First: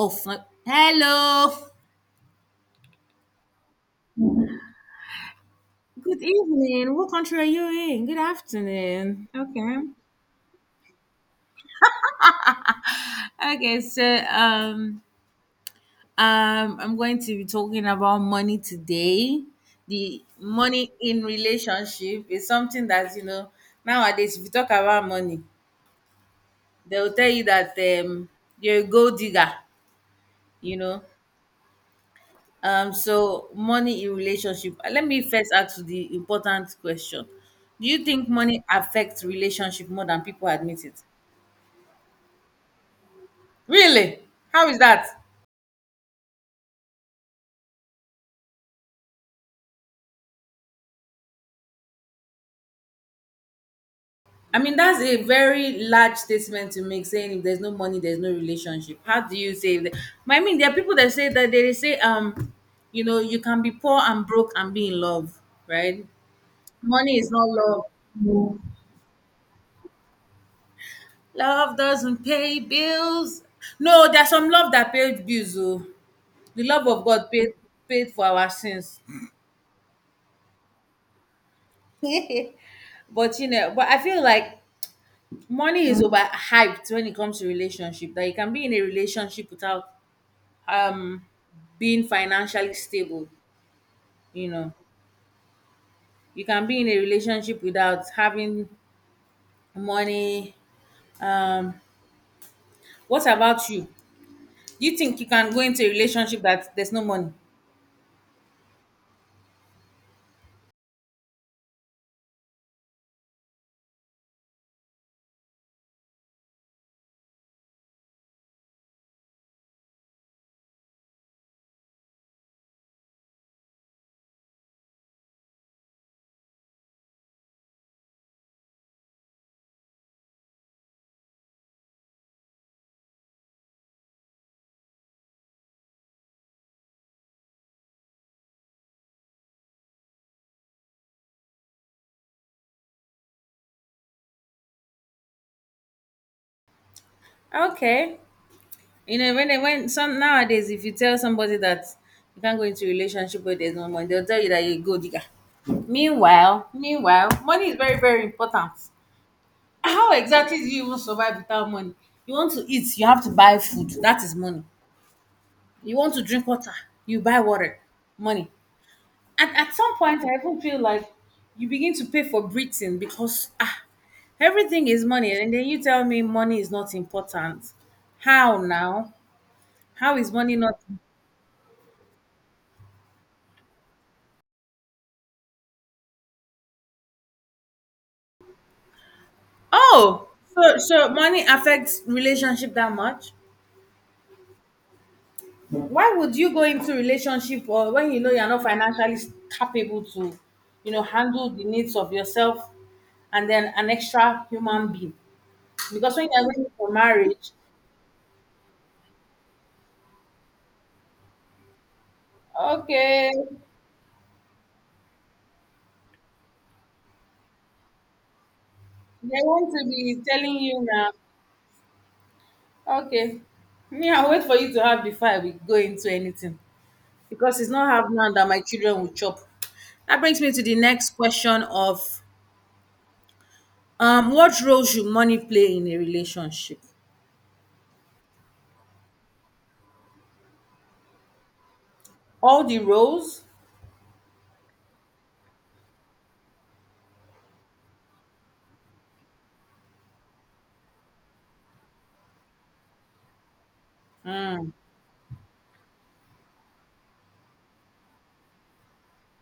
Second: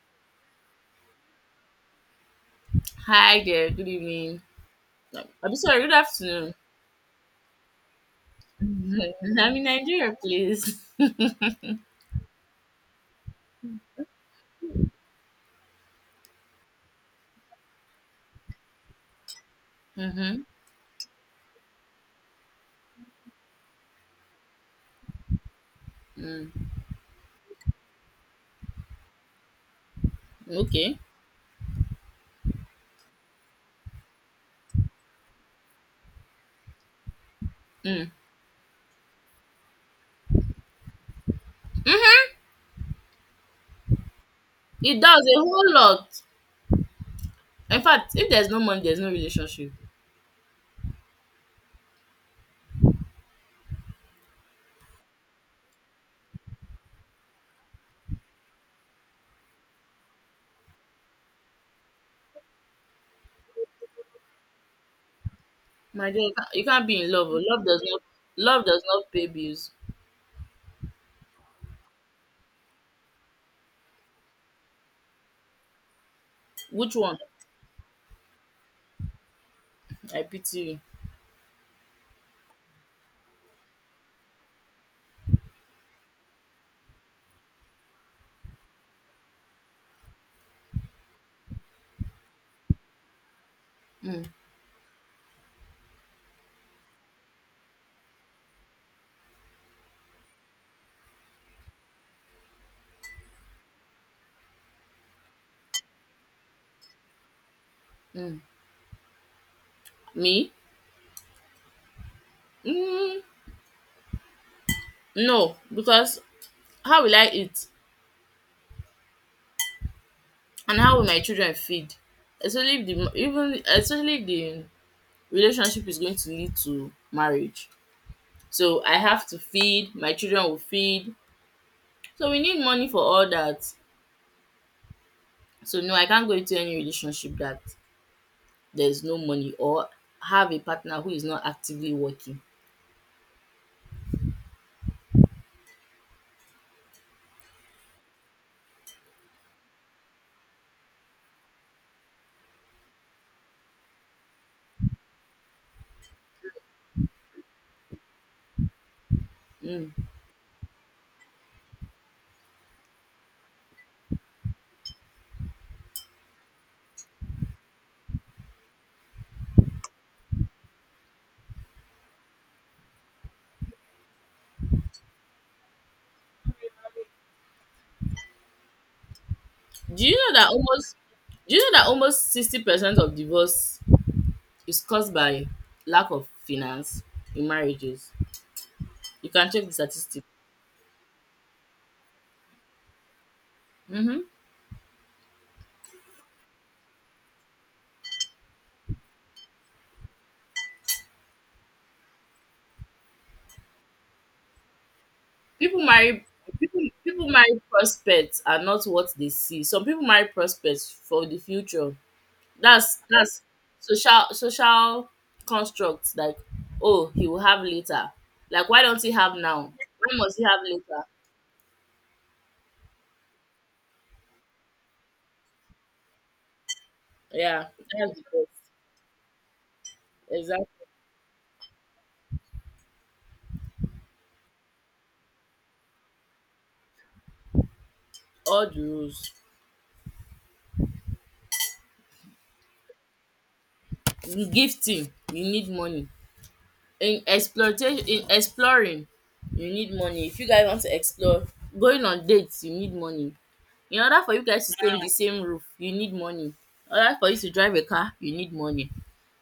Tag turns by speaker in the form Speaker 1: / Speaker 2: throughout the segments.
Speaker 1: Oh, hello.
Speaker 2: Hi there, good evening. No, I'm sorry, good
Speaker 1: Good
Speaker 2: afternoon.
Speaker 1: evening. What country are you in? Good afternoon.
Speaker 2: I'm in
Speaker 1: Okay.
Speaker 2: Nigeria, please. Mm-hmm.
Speaker 1: Okay. So, I'm going to be talking about money today. The money in relationship is something that nowadays. If you talk about money,
Speaker 2: Mm.
Speaker 1: they will tell you that um, you're a gold digger. You
Speaker 2: Okay.
Speaker 1: know, so money in relationship. Let me first ask you the important question. Do you
Speaker 2: Mm.
Speaker 1: think money affects relationship more than people admit it? Really? How is
Speaker 2: It
Speaker 1: that?
Speaker 2: does a whole lot. In fact, if there's no money, there's no relationship.
Speaker 1: I mean, that's a very large statement to make, saying if there's no money, there's no relationship. How do you say that? I mean, there are people that say that they say, you can be poor and broke and be in love, right?
Speaker 2: My dear, you can't be in
Speaker 1: Money
Speaker 2: love.
Speaker 1: is
Speaker 2: Oh.
Speaker 1: not
Speaker 2: Love does
Speaker 1: love.
Speaker 2: not love does not pay bills.
Speaker 1: Love doesn't pay bills. No, there's some love that pays bills. Oh. The love
Speaker 2: Which
Speaker 1: of
Speaker 2: one?
Speaker 1: God paid for our sins.
Speaker 2: I pity
Speaker 1: But I feel like money is overhyped when it comes to relationship. That you can be in a relationship without um being financially stable.
Speaker 2: you. Mm.
Speaker 1: You know, you can be in a relationship without having money. Um, what about you? You think you can go into a relationship that there's no money?
Speaker 2: Mm. Me? Mm. No, because how will I eat, and how will my children feed? Especially if the relationship is going to lead to marriage. So I have to feed, my children will feed. So we need money for all that. So no, I can't go into any relationship that there's no money or have a partner who is not actively working.
Speaker 1: Okay. When some nowadays, if you tell somebody that you can't go into a relationship where there's no money, they'll tell you that you're a gold digger. Meanwhile, money is very, very important.
Speaker 2: Mm.
Speaker 1: How exactly do you even survive without money? You want to eat, you have to buy food. That is money. You want to drink water, you buy water. Money. At some point, I even feel like you begin to pay for breathing because everything is money. And then you tell me money is not important. How now?
Speaker 2: Do
Speaker 1: How
Speaker 2: you
Speaker 1: is
Speaker 2: know that
Speaker 1: money not
Speaker 2: almost do you know that almost 60% of divorce is caused by lack of finance in marriages? You can check the statistics.
Speaker 1: Oh, so money affects relationship that much?
Speaker 2: Hmm.
Speaker 1: Why would you go into relationship or when you know you're not financially capable to, handle the needs of yourself and then an extra human being?
Speaker 2: People
Speaker 1: Because
Speaker 2: marry
Speaker 1: when you're going
Speaker 2: people
Speaker 1: for
Speaker 2: people
Speaker 1: marriage,
Speaker 2: marry prospects are not what they see. Some people marry prospects for the future. That's
Speaker 1: okay,
Speaker 2: that's social constructs, like, oh, he will have later. Like, why don't he have
Speaker 1: they
Speaker 2: now?
Speaker 1: want to
Speaker 2: Why
Speaker 1: be
Speaker 2: must he
Speaker 1: telling
Speaker 2: have
Speaker 1: you
Speaker 2: later?
Speaker 1: now, okay, me, I'll wait for you to have before I will go into anything. Because
Speaker 2: Yeah,
Speaker 1: it's not have
Speaker 2: that's the
Speaker 1: now that my
Speaker 2: best.
Speaker 1: children will chop. That brings me to the
Speaker 2: Exactly.
Speaker 1: next question of what role should money play in a relationship?
Speaker 2: All the rules.
Speaker 1: All the roles?
Speaker 2: In gifting, you need money. In exploring, you need money. If you guys want to explore, going on dates, you need money. In order for you guys
Speaker 1: Mm.
Speaker 2: to stay in the same roof, you need money. In order for you to drive a car, you need money.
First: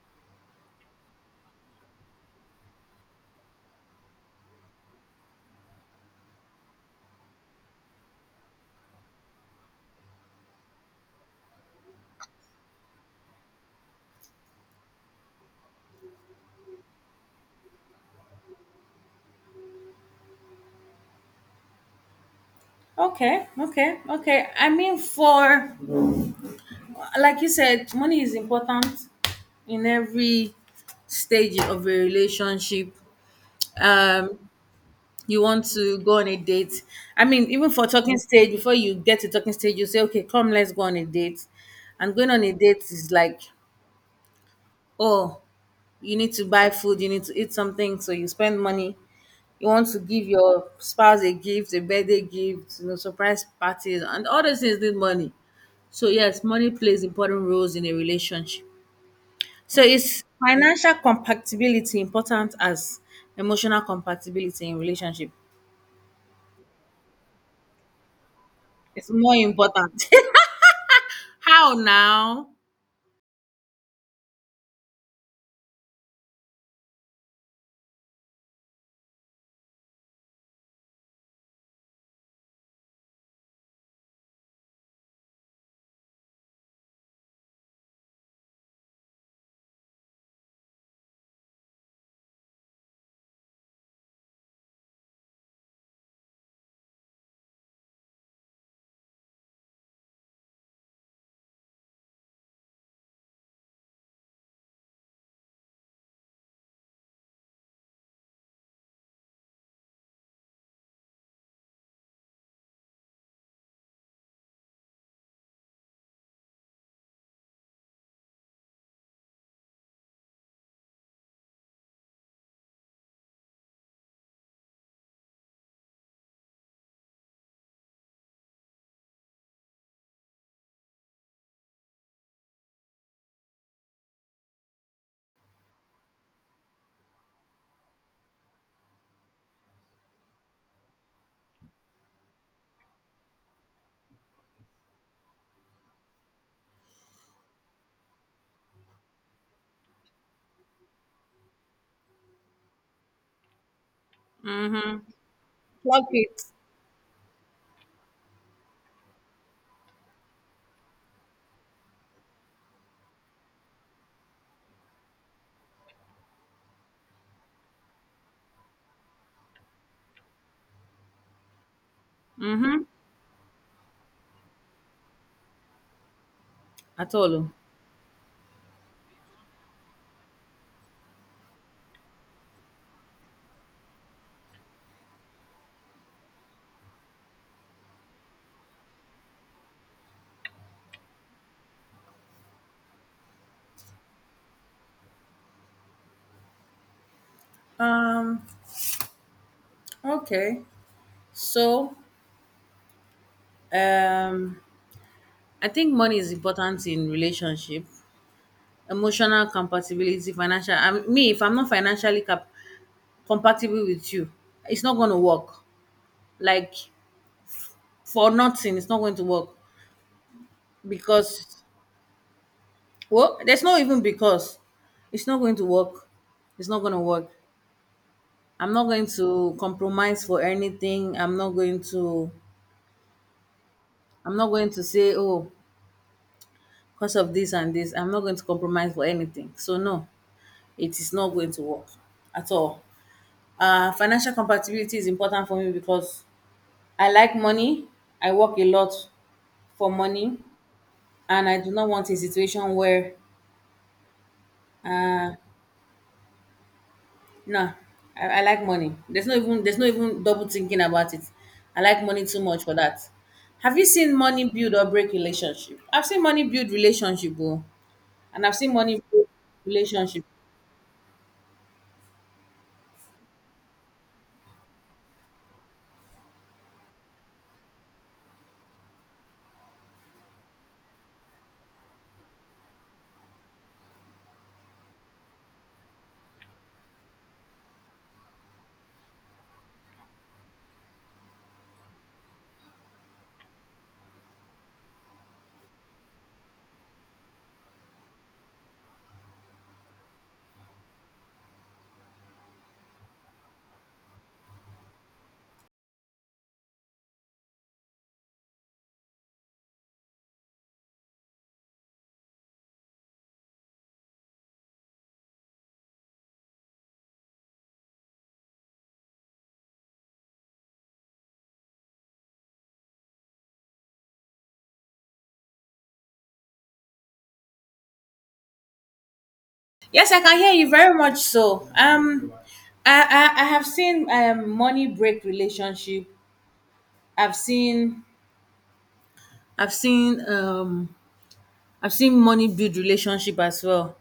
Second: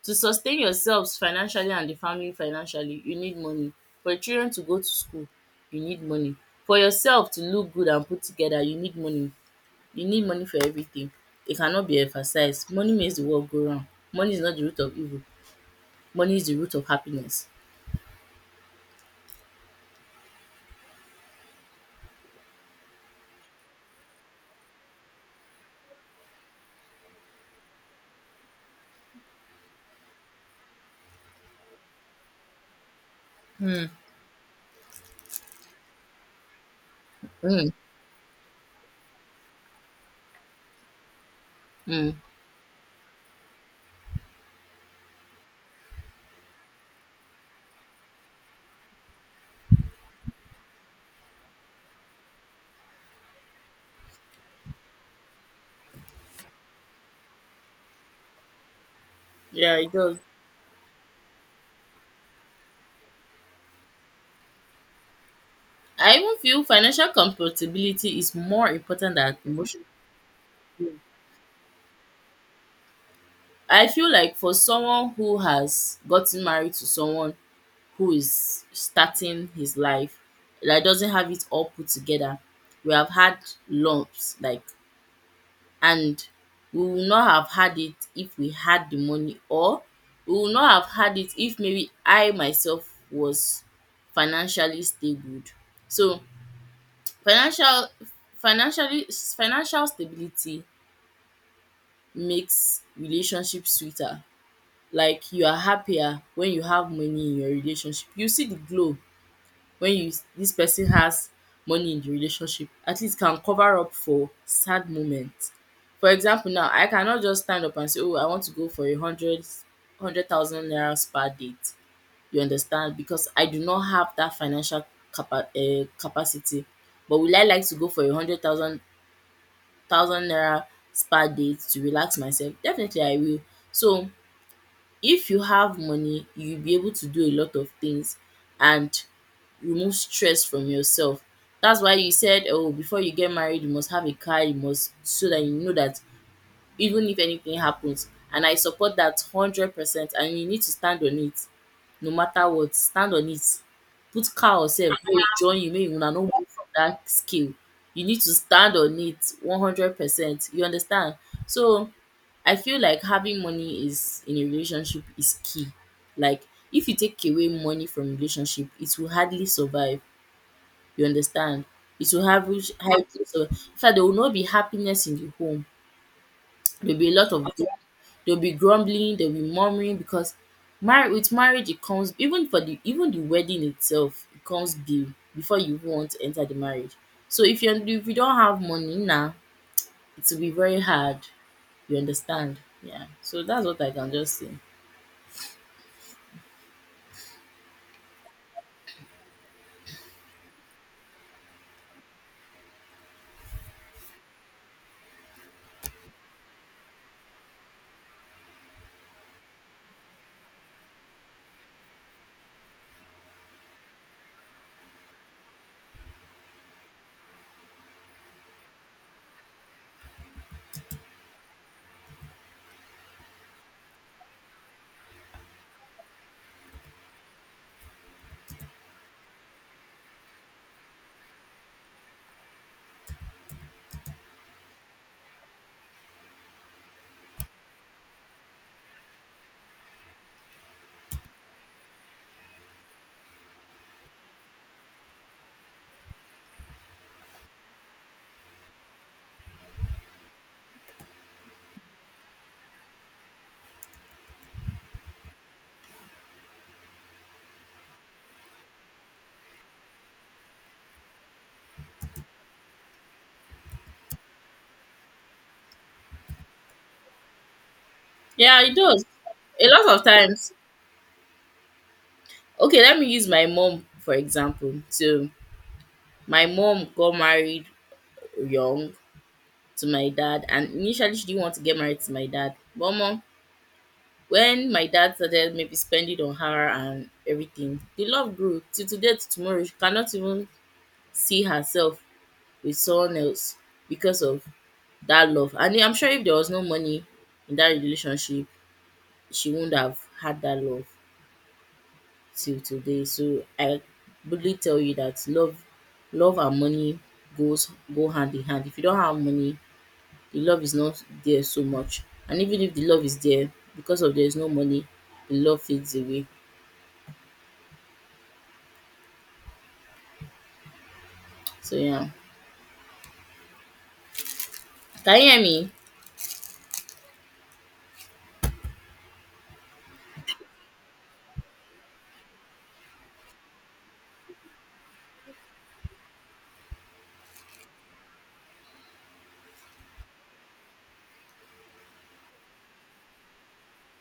Speaker 2: To sustain yourselves financially and the family financially, you need money. For your children to go to school, you need money. For yourself to look good and put together, you need money. You need money for everything. It cannot be emphasized. Money makes the world go round. Money is not the root of evil. Money is the root of happiness.
Speaker 1: Okay, okay, okay. I mean, for, like you said, money is important in every stage of a relationship. Um, you want to go on a date. I mean, even
Speaker 2: Mm,
Speaker 1: for talking stage, before you get to talking stage, you say, okay, come, let's go on a date.
Speaker 2: mm.
Speaker 1: And going on a date is like, oh, you need to buy food, you need to eat something, so you spend money. You want to give your spouse a gift, a birthday gift, surprise parties, and all those things need money. So yes, money plays important roles in a relationship.
Speaker 2: Yeah,
Speaker 1: So
Speaker 2: it does.
Speaker 1: is financial compatibility important as emotional compatibility in relationship?
Speaker 2: I even feel financial compatibility is more
Speaker 1: It's
Speaker 2: important
Speaker 1: more
Speaker 2: than emotional.
Speaker 1: important. How now?
Speaker 2: I feel like for someone who has gotten married to someone who is starting his life, that doesn't have it all put together, we have had lumps, like, and we will not have had it if we had the money, or we will not have had it if maybe I myself was financially stable. So financial financially financial stability makes relationships sweeter. Like, you are happier when you have money in your relationship. You see the glow when you this person has money in the relationship. At least can cover up for sad moments. For example now, I cannot just stand up and say, oh, I want to go for a hundred thousand naira spa date. You understand? Because I do not have that financial capacity. But will I like to go for a hundred thousand naira spa date to relax myself? Definitely I will. So if you have money, you'll be able to do a lot of things and remove stress from yourself. That's why you said, oh, before you get married, you must have a car, you must, so that you know that even if anything happens, and I support that 100%, and you need to stand on it no matter what, stand on it. Put cow sef
Speaker 1: Mm-hmm.
Speaker 2: make e join you make
Speaker 1: Plug
Speaker 2: una no
Speaker 1: it.
Speaker 2: move from dat scale. You need to stand on it 100%, you understand? So I feel like having money is in a relationship is key. Like, if you take away money from relationship, it will hardly survive, you understand? It will have
Speaker 1: Mm-hmm.
Speaker 2: hardly survive. In fact, there will not be happiness in the home. There'll be a
Speaker 1: At
Speaker 2: lot of
Speaker 1: all.
Speaker 2: grum There'll be grumbling, there'll be murmuring, because mar with marriage it comes, even for the, even the wedding itself, it comes due before you even want to enter the marriage. So if you don't have money now, it will be very hard. You understand? Yeah. So that's what I can just say.
Speaker 1: Oh. Okay. So, um, I think money is important in relationship. Emotional compatibility, financial. I mean, me, if I'm not financially compatible with you, it's not going to work. Like, for nothing, it's not going to work because, well, there's no even because it's not going to work. It's not going to work. I'm not going to compromise for anything. I'm not going to. I'm not going to say, oh, because of this and this. I'm not going to compromise for anything. So no, it is not going to work at all. Financial compatibility is important for me because I like money. I work a lot for money, and I do not want a situation where, uh, no, I like money. There's no even double thinking about it. I like money too much for that. Have you seen money build or break relationship? I've seen money build relationship, oh, and I've
Speaker 2: Yeah,
Speaker 1: seen
Speaker 2: it
Speaker 1: money
Speaker 2: does.
Speaker 1: break
Speaker 2: A lot of
Speaker 1: relationship.
Speaker 2: times. Okay, let me use my mom for example. So my mom got married young to my dad, and initially she didn't want to get married to my dad. But mom When my dad started maybe spending on her and everything, the love grew till today to tomorrow. She cannot even see herself with someone else because of that love. And I'm sure if there was no money in that relationship, she wouldn't have had that love till today. So I boldly tell you that love and money goes go hand in hand. If you don't have money, the love is not there so much. And even if the love is there, because of there is no money, the love fades away. So yeah. Can you hear me?
Speaker 1: Yes, I can hear you very much. So, I I have seen money break relationship. I've seen I've seen um I've seen money build relationship as well.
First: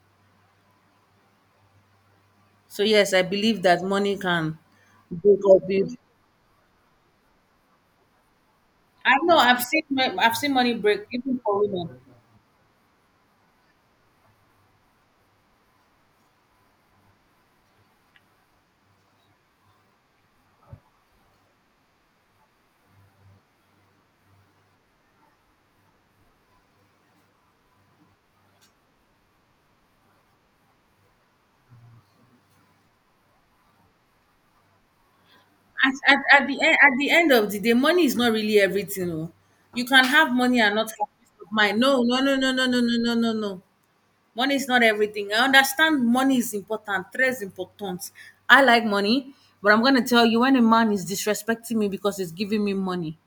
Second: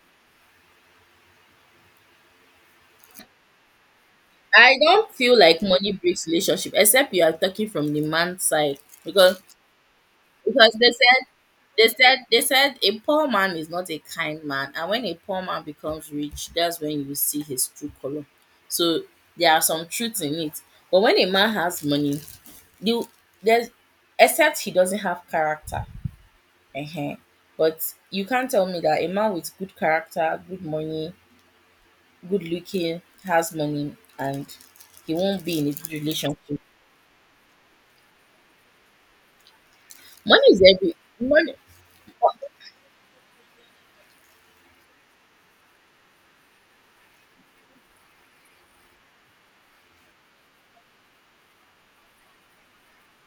Speaker 1: So yes, I believe that money can
Speaker 2: I don't feel
Speaker 1: break or
Speaker 2: like money
Speaker 1: build.
Speaker 2: breaks relationship, except you are talking from the man's side,
Speaker 1: I know
Speaker 2: because
Speaker 1: I've seen money
Speaker 2: because they
Speaker 1: break
Speaker 2: said
Speaker 1: even for
Speaker 2: they
Speaker 1: women.
Speaker 2: said they said a poor man is not a kind man, and when a poor man becomes rich, that's when you see his true color. So there are some truths in it. But when a man has money, you there's except he doesn't have character. uh But you can't tell me that a man with good character, good money, good looking, has money, and he won't be in a good
Speaker 1: At, at, at the
Speaker 2: relationship.
Speaker 1: end at the end of the day, money is not really everything. Oh. You can have
Speaker 2: Money
Speaker 1: money
Speaker 2: is
Speaker 1: and not
Speaker 2: every
Speaker 1: have peace of
Speaker 2: money.
Speaker 1: mind. No, no, no, no, no, no, no, no, no, no. Money is not everything. I understand money is important, tres important. I like money, but I'm gonna tell you, when a man is disrespecting me because he's giving me money,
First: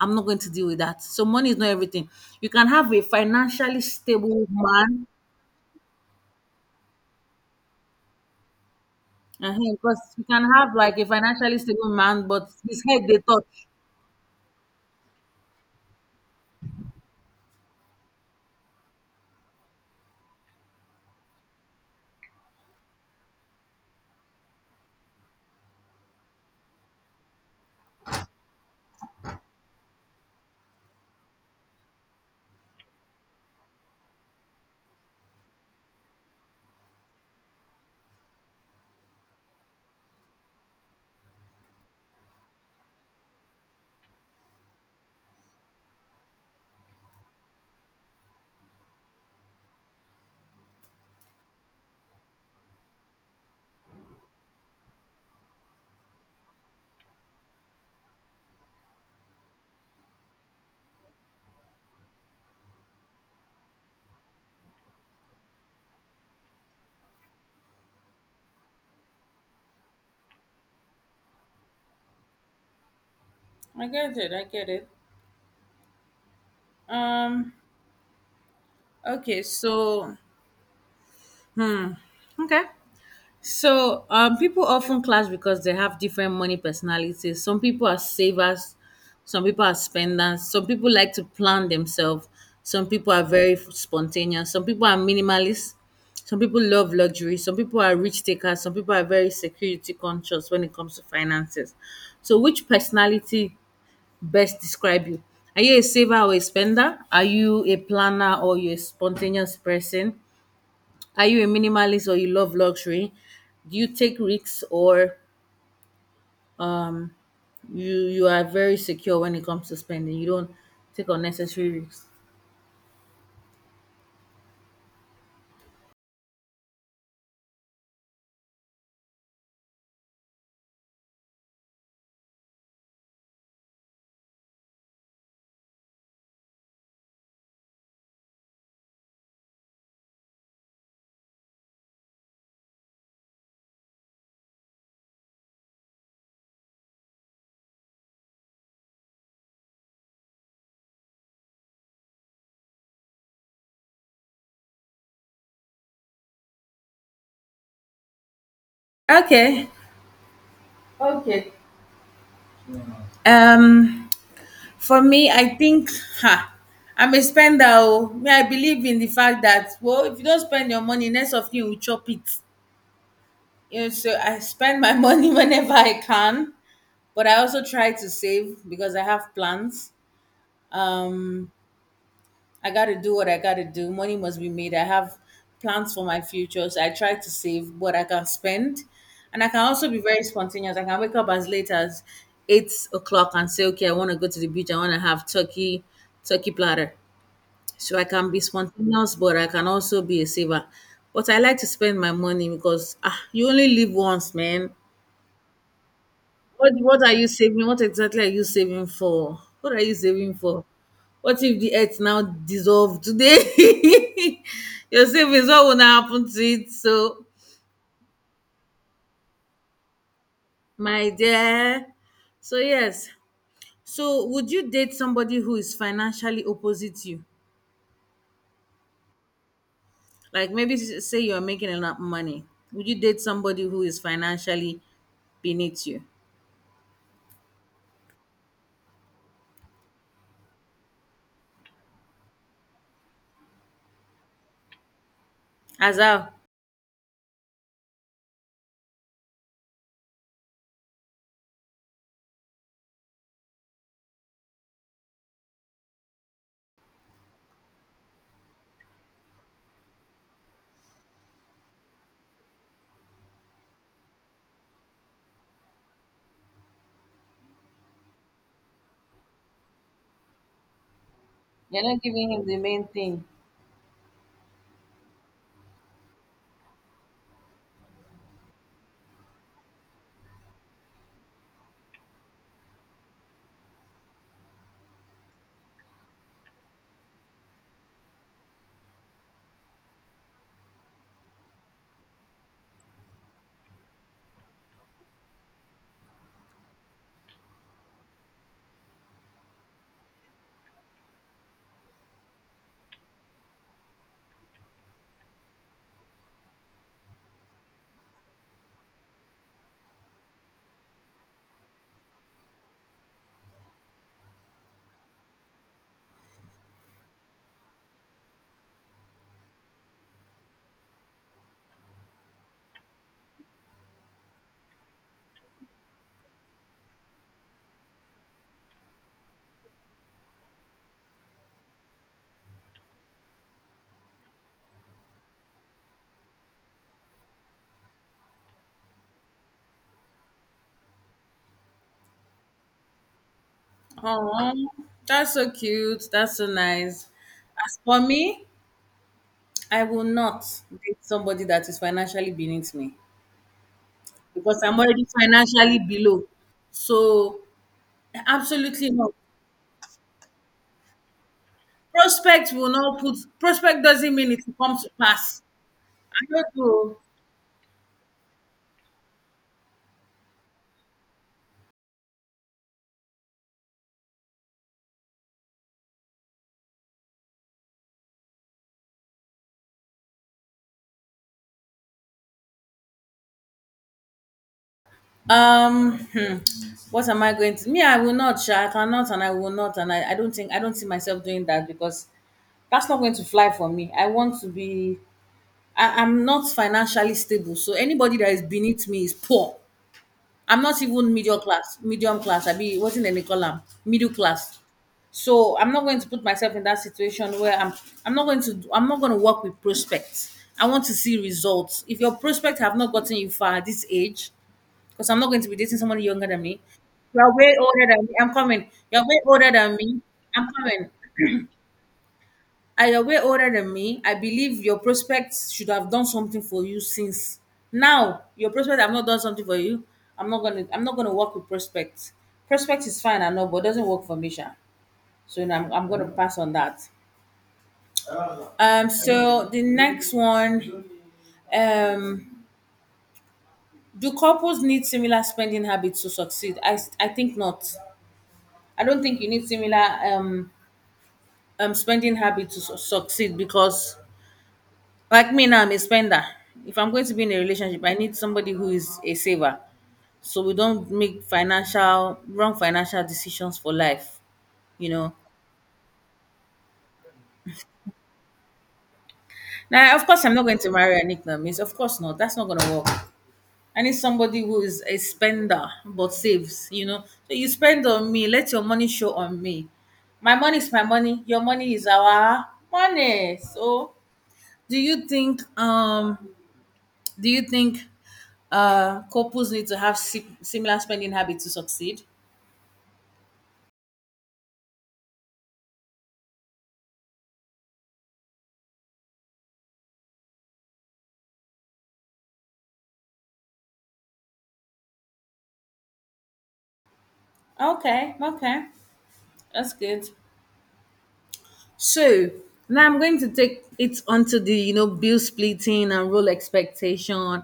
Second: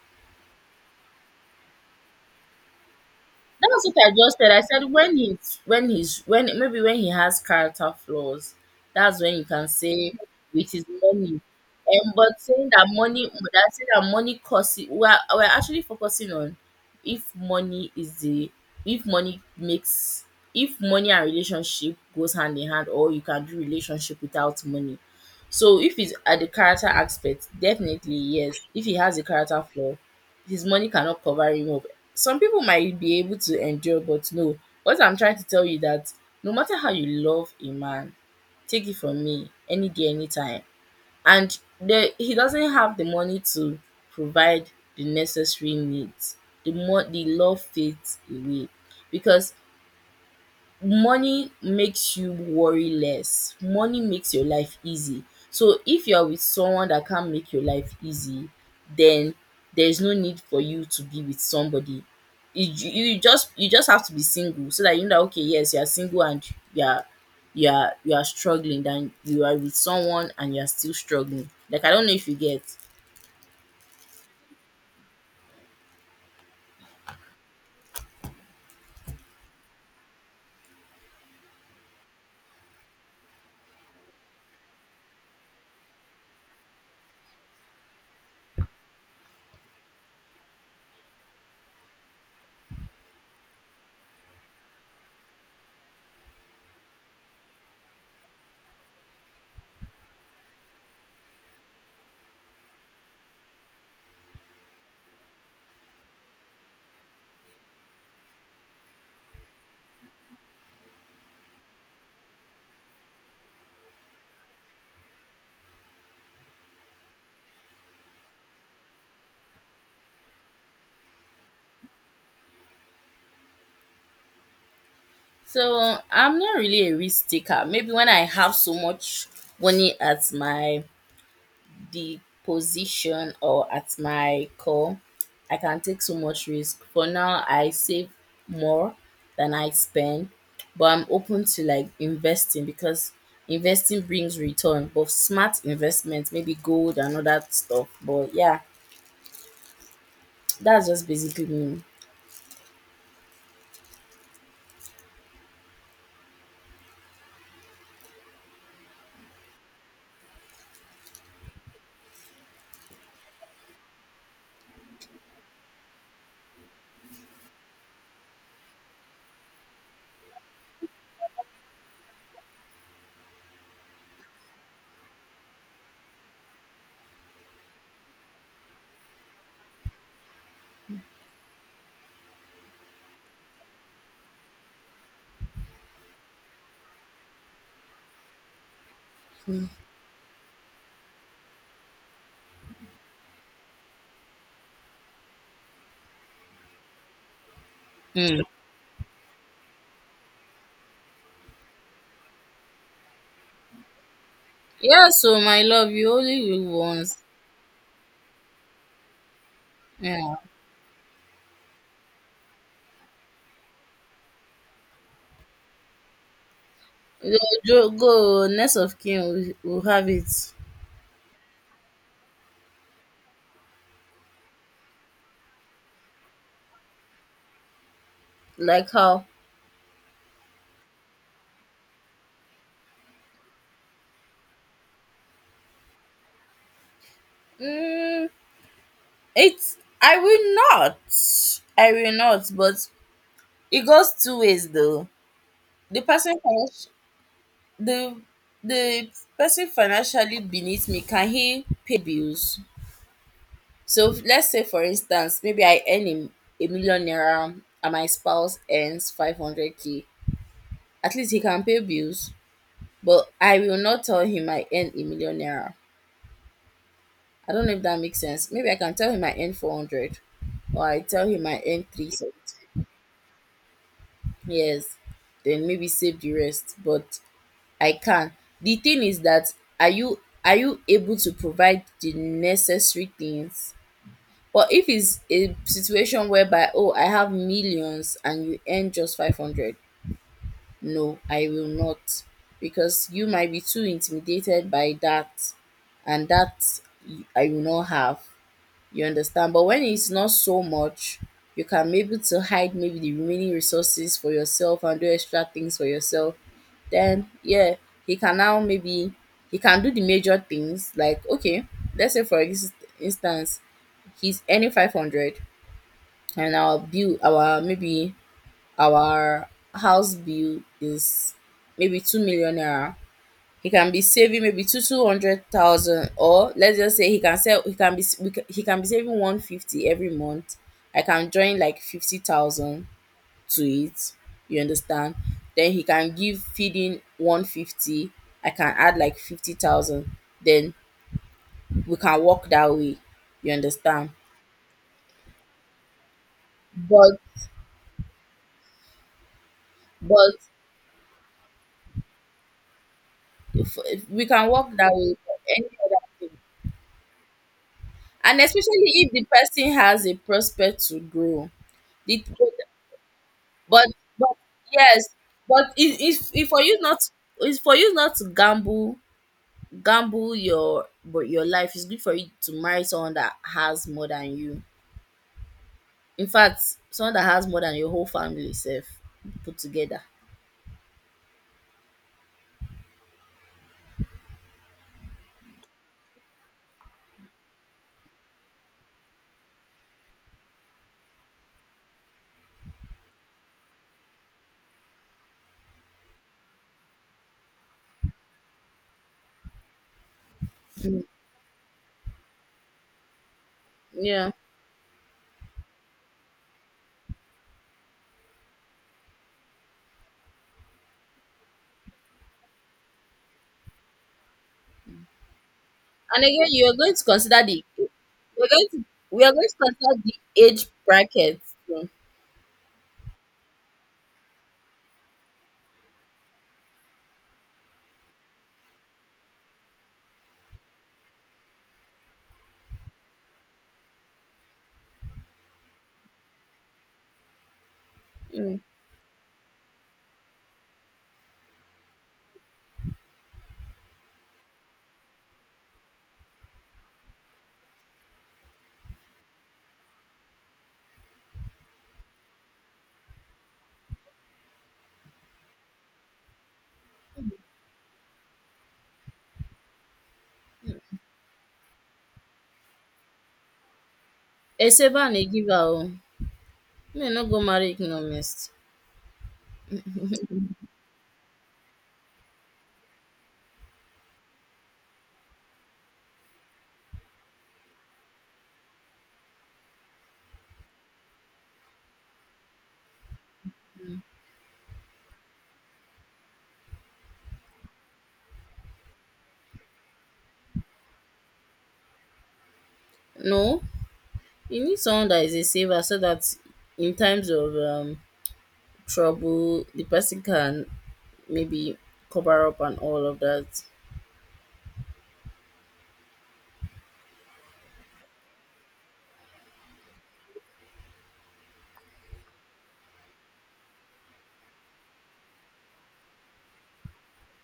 Speaker 1: I'm not going to deal with that. So money is not everything. You can have a financially
Speaker 2: That's what I just
Speaker 1: stable
Speaker 2: said. I said
Speaker 1: man,
Speaker 2: when he's when he's when maybe when he has character flaws, that's when you can
Speaker 1: because
Speaker 2: say
Speaker 1: you can
Speaker 2: with
Speaker 1: have
Speaker 2: his
Speaker 1: like a
Speaker 2: money.
Speaker 1: financially stable
Speaker 2: And
Speaker 1: man,
Speaker 2: but
Speaker 1: but
Speaker 2: saying
Speaker 1: his
Speaker 2: that
Speaker 1: head they
Speaker 2: money,
Speaker 1: touch.
Speaker 2: that saying that money costs. We're actually focusing on if money is the if money makes if money and relationship goes hand in hand, or you can do relationship without money. So if it's at the character aspect, definitely yes. If he has a character flaw, his money cannot cover him up. Some people might be able to endure, but no. What I'm trying to tell you that no matter how you love a man, take it from me, any day, anytime. And he doesn't have the money to provide the necessary needs. The more the love fades away. Because money makes you worry less. Money makes your life easy. So if you're with someone that can't make your life easy, then there's no need for you to be with somebody. You just have to be single, so that you know that, okay, yes, you are single and you are you are struggling, then you are with someone and you are still struggling. Like, I don't know if you get.
Speaker 1: I get it. I get it. Um. Okay. So. Hmm. Okay. So people often clash because they have different money personalities. Some people are savers, some people are spenders, some people like to plan themselves, some people are very spontaneous, some people are minimalists, some people love luxury, some people are rich takers, some people are very security conscious when it comes to finances. So which personality best describe you? Are you a saver or a spender? Are you a planner or you're a spontaneous person? Are you a minimalist or you love luxury? Do you take risks, or you are very secure when it comes to spending? You don't take unnecessary risks.
Speaker 2: So I'm not really a risk taker. Maybe when I have so much money at my the position, or at my core, I can take so much risk. For now, I save more than I spend, but I'm open to, like, investing, because investing brings return, but smart investment, maybe gold and all that stuff. But yeah, that's just basically me.
Speaker 1: Okay. Okay. Um for me, I think ha, I'm a spender. Oh. Me, I believe in the fact that, well, if you don't spend your money, next of you will chop it. So I spend my money whenever I can, but I also try to save because I have plans. Um I got to do what I got to do. Money must be made. I have plans for my future. So I try to save what I can spend. And I can also be very spontaneous. I can wake up as late as 8 o'clock and say, okay, I want to go to the beach. I want to have turkey platter. So I can be
Speaker 2: Mm.
Speaker 1: spontaneous, but I can also be a saver. But I like to spend my money because, you only live once, man.
Speaker 2: Yeah, so my love, you only live
Speaker 1: What are
Speaker 2: once.
Speaker 1: you saving? What exactly are you saving for? What are you saving
Speaker 2: Yeah,
Speaker 1: for? What if the earth now dissolve today? Your savings, what will now happen to it? So,
Speaker 2: go, go. Next of kin, will have it.
Speaker 1: my dear. So yes. So would you date somebody who is financially opposite you?
Speaker 2: Like how?
Speaker 1: Like, maybe say you're making enough money. Would you date somebody who is financially beneath you?
Speaker 2: Mm. It's I will not. I will not, but it goes two ways though.
Speaker 1: As
Speaker 2: The
Speaker 1: how?
Speaker 2: person financial the the person financially beneath me, can he pay bills? So let's say for instance, maybe I earn him a million naira and my spouse earns 500K. At least he can pay bills. But I will not tell him I earn a million naira. I don't know if that makes sense. Maybe I can tell him I earn 400, or I tell him I
Speaker 1: You're
Speaker 2: earn
Speaker 1: not
Speaker 2: three
Speaker 1: giving
Speaker 2: seventy.
Speaker 1: him the main thing.
Speaker 2: Yes, then maybe save the rest, but I can. The thing is that are you able to provide the necessary things? Or if it's a situation whereby, oh, I have millions and you earn just 500, no, I will not, because you might be too intimidated by that, and that I will not have. You understand? But when it's not so much, you can be able to hide maybe the remaining resources for yourself and do extra things for yourself, then yeah, he can now maybe he can do the major things, like, okay, let's say for instance, he's earning 500, and our house bill is maybe 2 million naira. He can be saving maybe two hundred thousand, or let's just say he can sell he can be s- he can be saving 150 every month. I can join like 50,000 to it, you understand? Then he can give feeding 150, I can add like 50,000, then we can work that way, you understand?
Speaker 1: Oh, that's so cute. That's so nice.
Speaker 2: but
Speaker 1: As for me, I will
Speaker 2: but
Speaker 1: not date somebody that is financially beneath me
Speaker 2: if we can
Speaker 1: because
Speaker 2: work
Speaker 1: I'm
Speaker 2: that
Speaker 1: already
Speaker 2: way for any
Speaker 1: financially
Speaker 2: other
Speaker 1: below.
Speaker 2: thing,
Speaker 1: So
Speaker 2: and
Speaker 1: absolutely
Speaker 2: especially
Speaker 1: not.
Speaker 2: if the person has a prospect to grow. the,
Speaker 1: Prospect
Speaker 2: but
Speaker 1: doesn't
Speaker 2: but
Speaker 1: mean it will come to
Speaker 2: yes,
Speaker 1: pass.
Speaker 2: but if
Speaker 1: I
Speaker 2: if
Speaker 1: don't
Speaker 2: if for you
Speaker 1: know.
Speaker 2: not, it's for you not to gamble your, but your life, it's good for you to marry someone that has more than you. In fact, someone that has more than your whole family sef put together.
Speaker 1: Um hmm, what am I going to me? I will not, sha. I cannot, and I will not, and I don't think, I don't see myself doing that because that's not going to fly for me. I want to be I'm not financially stable. So anybody that is beneath me is poor. I'm not
Speaker 2: Mm,
Speaker 1: even middle class, medium class. I be wasn't any column, middle
Speaker 2: yeah,
Speaker 1: class. So I'm not going to put myself in that situation where I'm not going to work with prospects. I want to see results. If your prospects have not gotten you far at this age, because I'm not going to be dating somebody
Speaker 2: and
Speaker 1: younger than
Speaker 2: again,
Speaker 1: me.
Speaker 2: you are going to
Speaker 1: You're
Speaker 2: consider
Speaker 1: way
Speaker 2: the,
Speaker 1: older than me. I'm
Speaker 2: we're going
Speaker 1: coming.
Speaker 2: to
Speaker 1: You're way
Speaker 2: we are going
Speaker 1: older
Speaker 2: to
Speaker 1: than me.
Speaker 2: consider the
Speaker 1: I'm
Speaker 2: age
Speaker 1: coming.
Speaker 2: bracket too.
Speaker 1: And you way older than me. I believe your prospects should have done something for you since now. Your prospects have not done something for you. I'm not gonna. I'm not gonna work with prospects. Prospects is fine, I know, but it doesn't work for me, Sha. So now I'm gonna pass on that.
Speaker 2: Mm.
Speaker 1: So the next one, um, do couples need similar spending habits to succeed? I think not. I don't think you need similar spending habits to succeed because, like me now, I'm a spender. If I'm going to be in a relationship, I need somebody who is a saver. So we don't make financial wrong financial decisions for life,
Speaker 2: A
Speaker 1: you
Speaker 2: saver
Speaker 1: know.
Speaker 2: and a giver oh, may not go marry economist.
Speaker 1: Now, of course, I'm not going to marry an ignorant. Of course not. That's not going to work. I need somebody who is a spender but saves. So you spend on me, let your money show on me. My money is my money. Your money is our money. So do you think um Do you think couples need to have similar spending habits to succeed?
Speaker 2: No, you need someone that is a saver so that in times of, trouble, the person can maybe cover up and all of that.
Speaker 1: Okay, okay, that's good. So now I'm going to take it onto the bill splitting and role expectation,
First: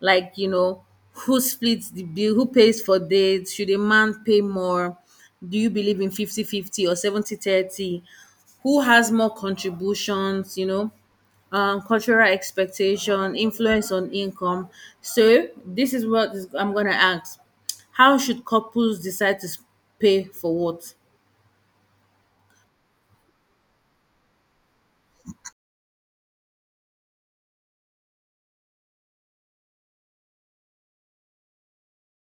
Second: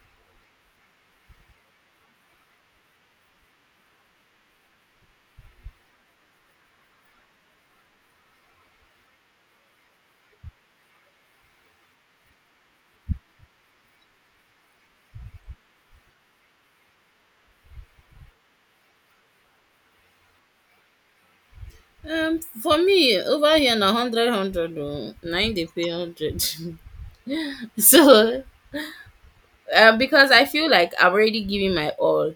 Speaker 1: like who splits the bill, who pays for dates, should a man pay more? Do you believe in 50/50 or 70/30? Who has more contributions? Cultural expectation, influence on income. So this is what is, I'm gonna ask: how should couples decide to pay for what?
Speaker 2: For me, over here na 100, 100 oh, pay 100. so because I feel like I'm already giving my all,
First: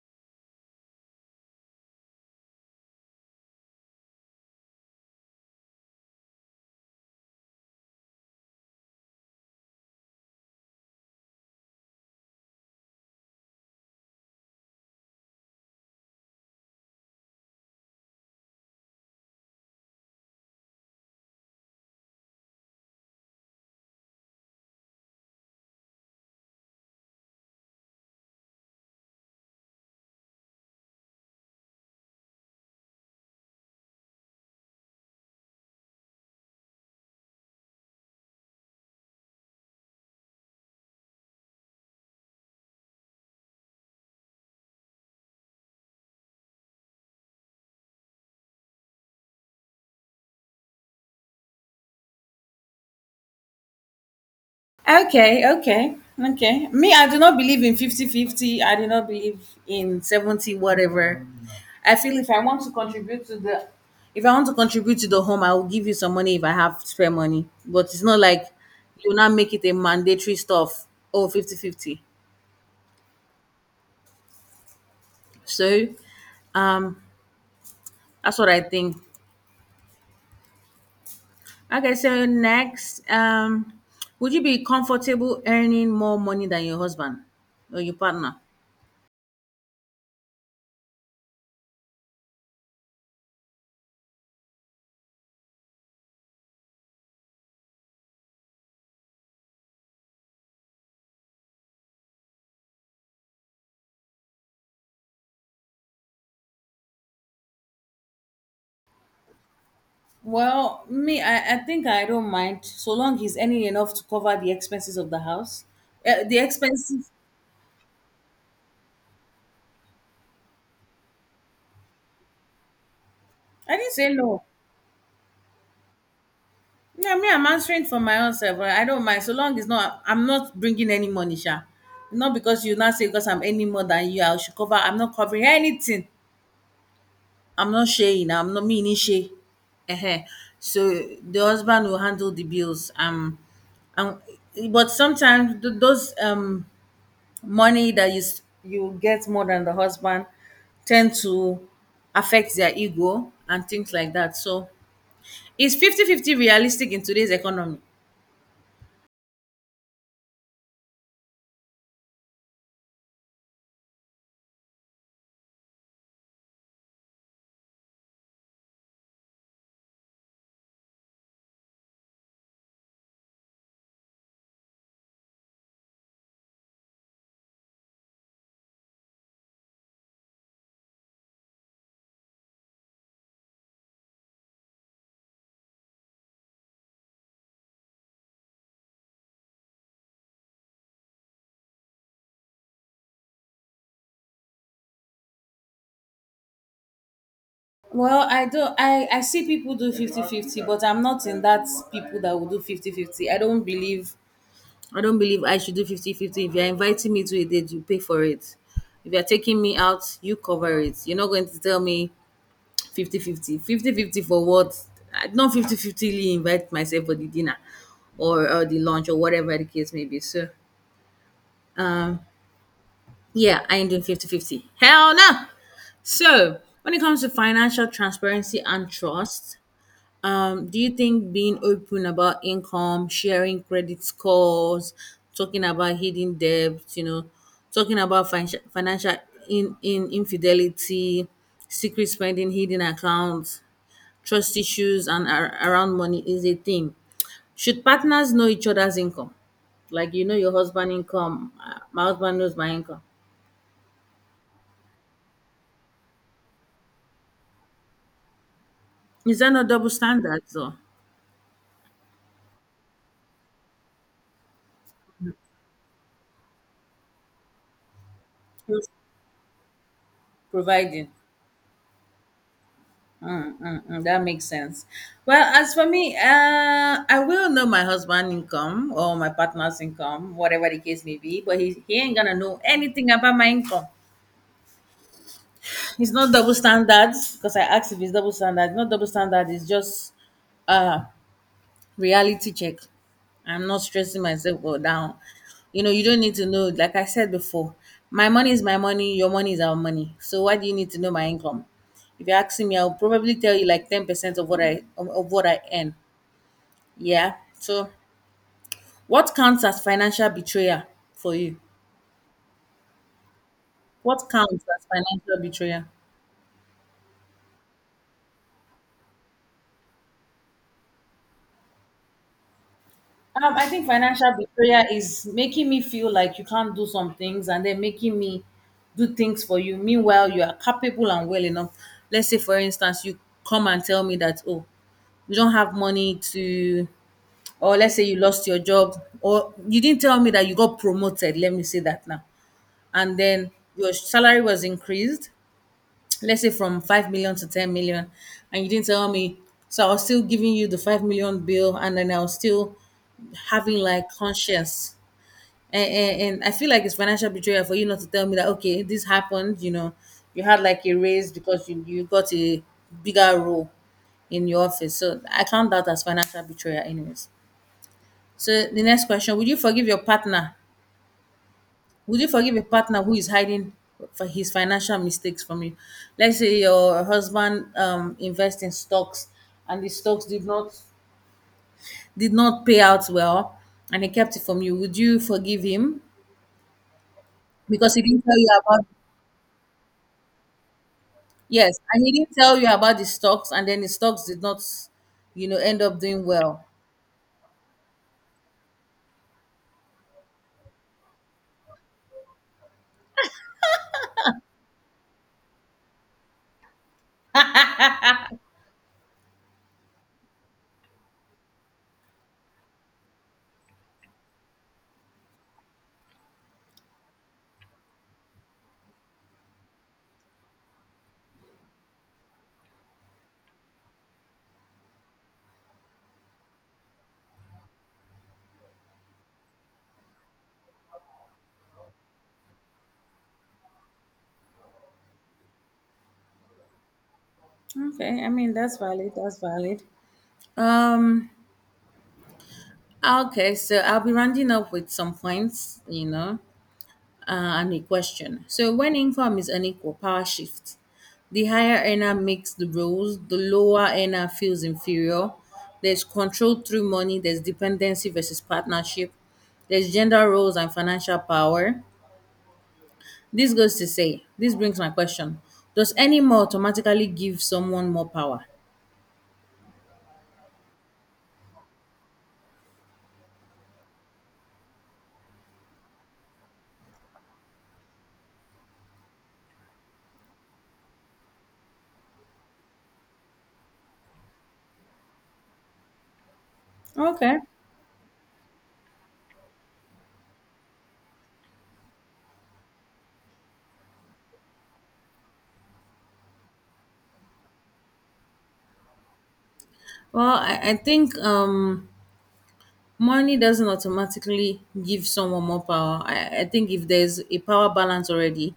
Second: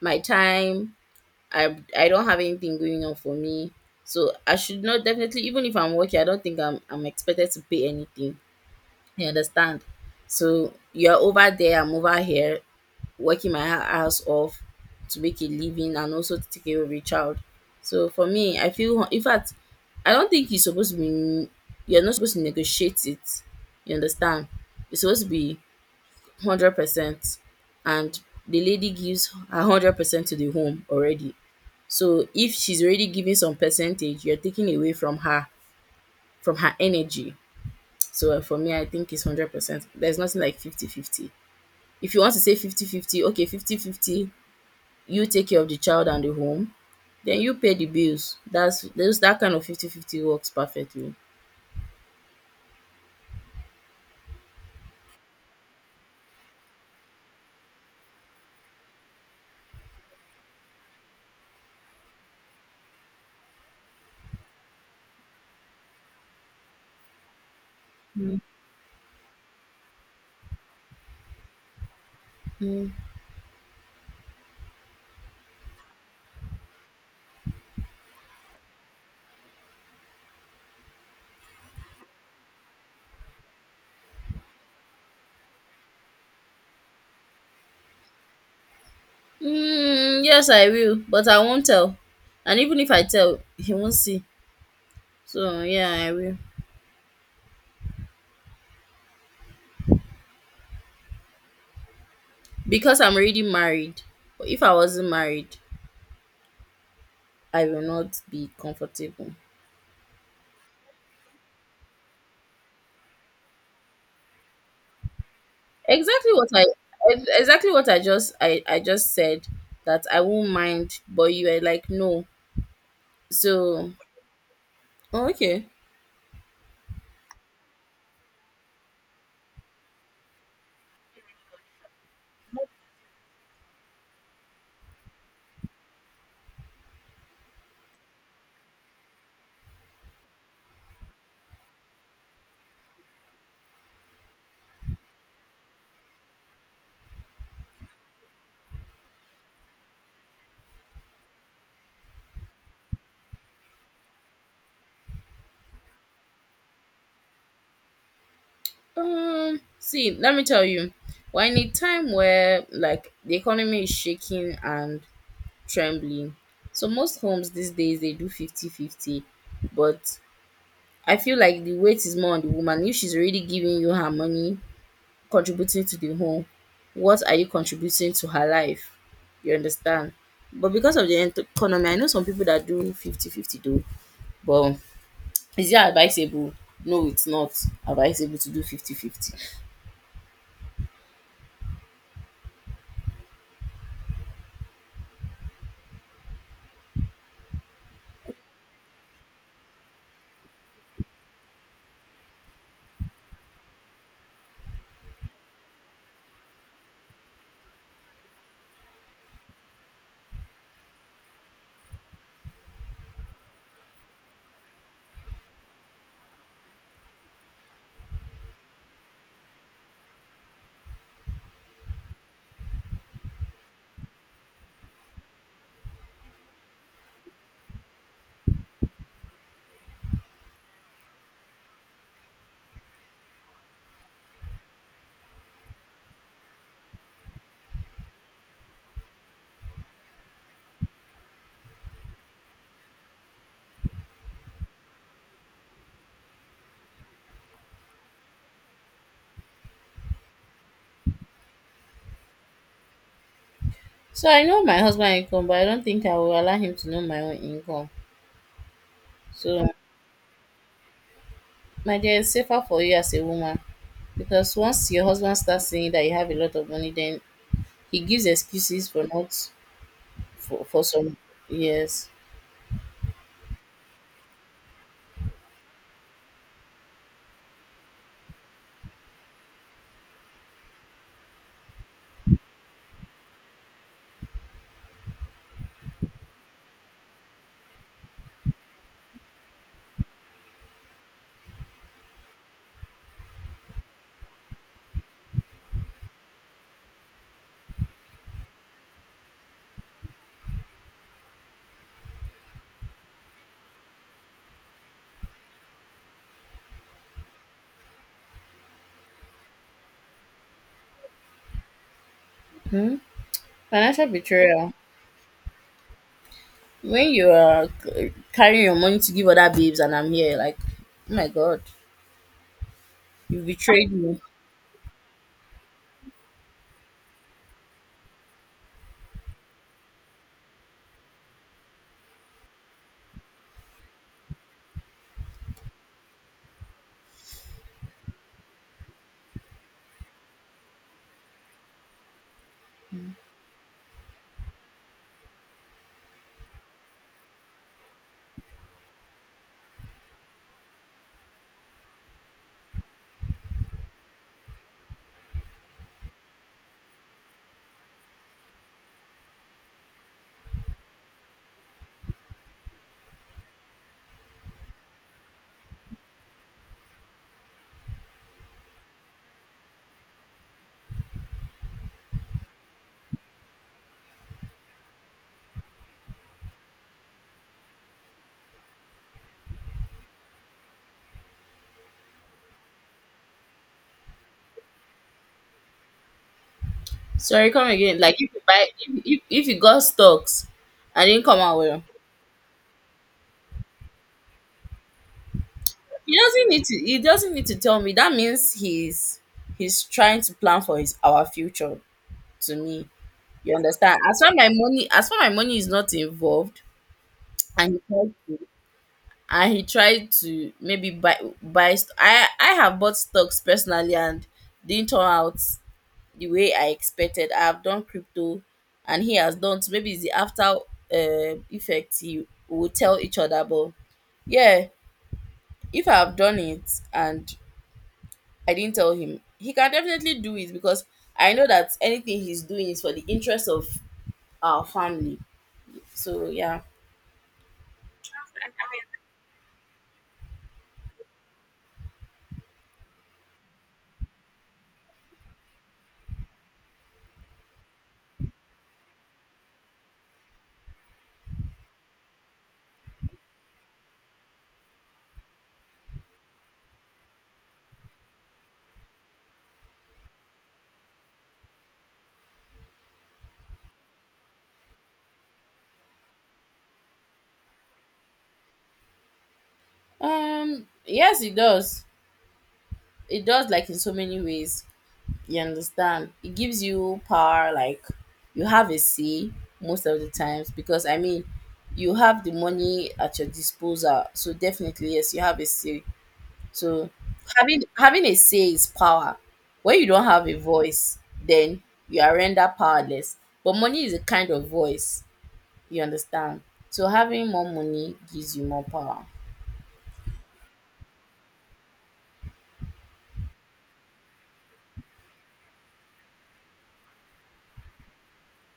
Speaker 2: my time. I don't have anything going on for me, so I should not, definitely. Even if I'm working, I don't think I'm expected to pay anything, you understand? So you're over there, I'm over here working my ass off to make a living, and also to take care of a child. So for me, I feel, in fact, I don't think you're supposed to be, you're not supposed to negotiate it, you understand? It's supposed to be 100%, and the lady gives 100% to the home already. So if she's already giving some percentage, you're taking away from her, from her energy. So for me I think it's 100%. There's nothing like 50 50. If you want to say 50 50, okay, 50 50. You take care of the child and the home, then you pay the bills. That's those, that kind of 50 50 works perfectly.
Speaker 1: Okay, okay, okay. Me, I do not believe in fifty-fifty. I do not believe in 70 whatever. I feel if I want to contribute to the if I want to contribute to the home, I will give you some money if I have spare money. But it's not
Speaker 2: Mhm.
Speaker 1: like you now make it a mandatory stuff. Oh, 50 fifty.
Speaker 2: Mm,
Speaker 1: So um that's what I think. Okay, so next, would you be comfortable earning more money than your husband or your partner?
Speaker 2: yes, I will, but I won't tell. And even if I tell, he won't see. So yeah, I will, because I'm already married. But if I wasn't married, I will not be comfortable.
Speaker 1: Well, me, I think I don't mind so long he's earning enough to cover the expenses of the house. Uh,
Speaker 2: Exactly
Speaker 1: the
Speaker 2: what I,
Speaker 1: expenses.
Speaker 2: exactly what I just said, that I won't mind, but you are like no.
Speaker 1: I
Speaker 2: So
Speaker 1: didn't say no.
Speaker 2: oh, okay.
Speaker 1: Yeah, me, I'm answering for my own self. I don't mind so long it's not. I'm not bringing any money, sha. Not because you now say because I'm earning more than you, I should cover. I'm not covering anything. I'm not sharing. I'm not meaning share. Uh-huh. So the husband will handle the bills. And But sometimes those money that you get more than the husband tend to affect their ego and things like that, so is 50/50 realistic in today's economy?
Speaker 2: Um, see, let me tell you. We're in a time where, like, the economy is shaking and trembling. So most homes these days, they do 50-50, but I feel like the weight is more on the woman. If she's already giving you her money, contributing to the home, what are you contributing to her life? You understand? But because of the economy, I know some people that do 50 fifty 50 though, but is it advisable? No, it's not advisable to do 50 50.
Speaker 1: Well, I don't. I see people do 50/50, but I'm not in that people that will do 50/50. I don't believe. I don't believe I should do 50/50. If you're inviting me to a date, you pay for it. If you're taking me out, you cover it. You're not going to tell me 50/50. For what? I not 50/50 invite myself for the dinner or the lunch or whatever the case may be. So, yeah, I ain't doing 50/50. Hell no! So, when it comes to financial transparency and trust, do you think being open about income, sharing credit scores, talking about hidden debts, talking about financial in infidelity, secret spending, hidden accounts, trust issues and around money is a thing. Should partners know each other's income? Like you know your husband income, my husband knows my income.
Speaker 2: So I know my husband' income, but I don't think I will allow him to know my own income.
Speaker 1: Is that not
Speaker 2: So,
Speaker 1: double standards or
Speaker 2: my dear, it's safer for you as a woman, because once your husband starts saying that you have a lot of money, then he gives
Speaker 1: who's
Speaker 2: excuses for not, for
Speaker 1: providing?
Speaker 2: some years.
Speaker 1: Mm, mm, mm, that makes sense. Well, as for me, I will know my husband income or my partner's income, whatever the case may be, but he ain't gonna know anything about my income. It's not double standards because I asked if it's double standard. Not double standard. It's just uh reality check. I'm not stressing myself or down. You know, you don't need to know. Like I said before, my money is my money, your money is our money. So why do you need to know my income? If you're asking me, I'll probably tell you like 10% of what I earn. Yeah. So what counts as financial betrayal for you?
Speaker 2: Hmm? Financial
Speaker 1: What counts
Speaker 2: betrayal.
Speaker 1: as financial betrayal?
Speaker 2: When you are carrying your money to give other babes and I'm here, like, oh my god, you
Speaker 1: I think
Speaker 2: betrayed me.
Speaker 1: financial betrayal is making me feel like you can't do some things and then making me do things for you. Meanwhile, you are capable and well enough. Let's say, for instance, you come and tell me that, oh, you don't have money to, or let's say you lost your job, or you didn't tell me that you got promoted. Let me say that now. And then your salary was increased, let's say, from 5 million to 10 million, and you didn't tell me, so I was still giving you the 5 million bill. And then I was still having like conscience. And I feel like it's financial betrayal for you not to tell me that, okay, this happened. You know you had like a raise because you got a bigger role in your office. So I count that as financial betrayal, anyways. So the next question: would you forgive a partner who is hiding for his financial mistakes from you? Let's say your husband invests in stocks and the stocks did not pay out well, and he kept it from you. Would you forgive him?
Speaker 2: Sorry, come
Speaker 1: Because
Speaker 2: again.
Speaker 1: he
Speaker 2: Like
Speaker 1: didn't
Speaker 2: if
Speaker 1: tell
Speaker 2: you
Speaker 1: you
Speaker 2: buy,
Speaker 1: about.
Speaker 2: if you got stocks, I didn't come out
Speaker 1: Yes,
Speaker 2: well.
Speaker 1: and he didn't tell you about the stocks and then the stocks did not end up
Speaker 2: He
Speaker 1: doing
Speaker 2: doesn't
Speaker 1: well.
Speaker 2: need to. He doesn't need to tell me. That means he's trying to plan for his, our future. To me, you understand. As far my money is not involved, and he tried to, and he tried to maybe buy. St- I have bought stocks personally, and didn't turn out the way I expected. I have done crypto, and he has done. So maybe it's the after effect, he will tell each other. But yeah, if I have done it, and I didn't tell him, he can definitely do it, because I know that anything he's doing is for the interest of our family. So yeah.
Speaker 1: Okay, I mean that's valid, that's valid. Um okay, so I'll be rounding up with some points. And a question. So when income is unequal, power shifts. The higher earner makes the rules, the lower earner feels inferior. There's control through money, there's dependency versus partnership, there's gender roles and financial power. This goes to say, this brings my question. Does any more automatically give someone more power?
Speaker 2: Um, yes it does. It does, like, in so many ways. You understand? It gives you power, like, you have a say most of the times, because I mean, you have the money at your disposal. So definitely yes, you have a say. So
Speaker 1: Okay.
Speaker 2: having a say is power. When you don't have a voice, then you are rendered powerless. But money is a kind of voice, you understand? So having more money gives you more power.
Speaker 1: Well, I think money doesn't automatically give someone more power. I think if there's a power balance already,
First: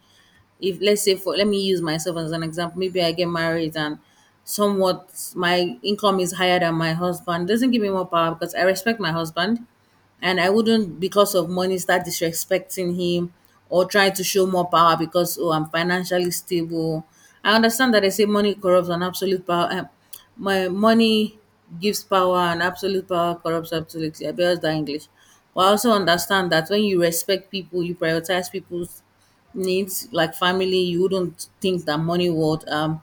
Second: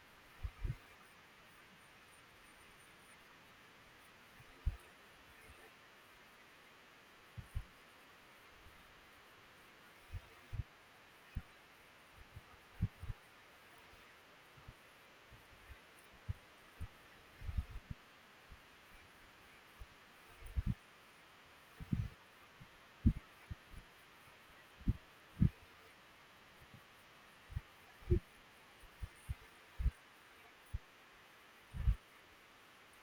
Speaker 1: if let's say for let me use myself as an example. Maybe I get married and somewhat my income is higher than my husband, doesn't give me more power because I respect my husband, and I wouldn't because of money start disrespecting him or try to show more power because oh, I'm financially stable. I understand that they say money corrupts and absolute power, my money gives power and absolute power corrupts absolutely. I bears that english. But I also understand that when you respect people, you prioritize people's needs, like family, you wouldn't think that money would um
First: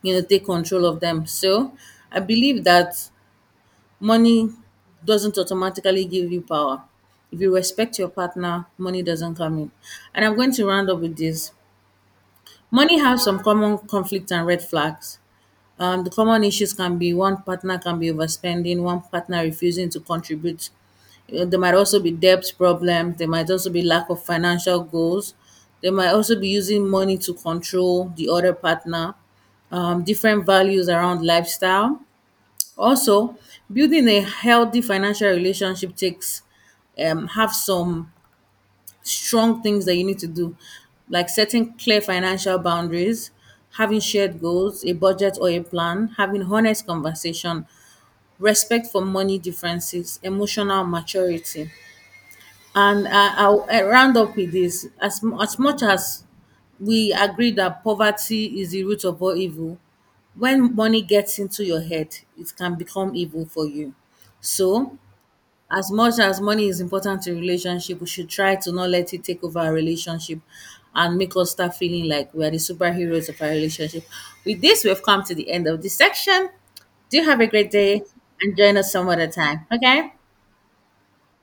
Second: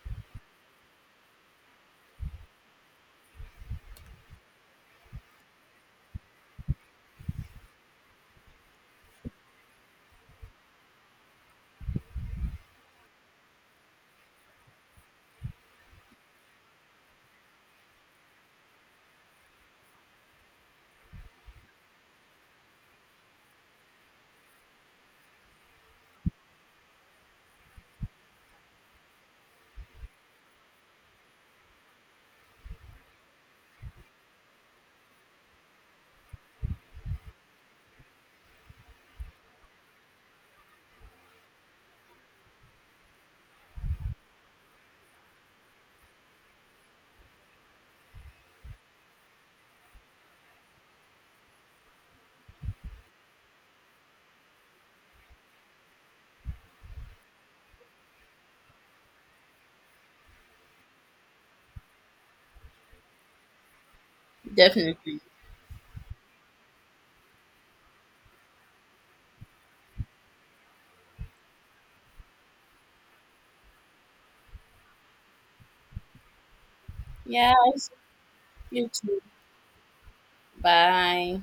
Speaker 1: you know take control of them. So I believe that money doesn't automatically give you power. If you respect your partner, money doesn't come in. And I'm going to round up with this. Money has some common conflict and red flags. The common issues can be one partner can be overspending, one partner refusing to contribute. There might also be debt problems, there might also be lack of financial goals, they might also be using money to control the other partner, different values around lifestyle. Also, building a healthy financial relationship takes have some strong things that you need to do, like setting clear financial boundaries, having shared goals, a budget or a plan, having honest conversation, respect for money differences, emotional maturity. And I'll round up with this. As much as we agree that poverty is the root of all evil, when money gets into your head, it can become evil for you. So,
Speaker 2: Definitely.
Speaker 1: as much as money is important to relationship, we should try to not let it take over our relationship and make us start feeling like we are the superheroes of our relationship. With this, we've come to the end of this section. Do have a great
Speaker 2: Yes,
Speaker 1: day and join
Speaker 2: you
Speaker 1: us some
Speaker 2: too.
Speaker 1: other time, okay?
Speaker 2: Bye.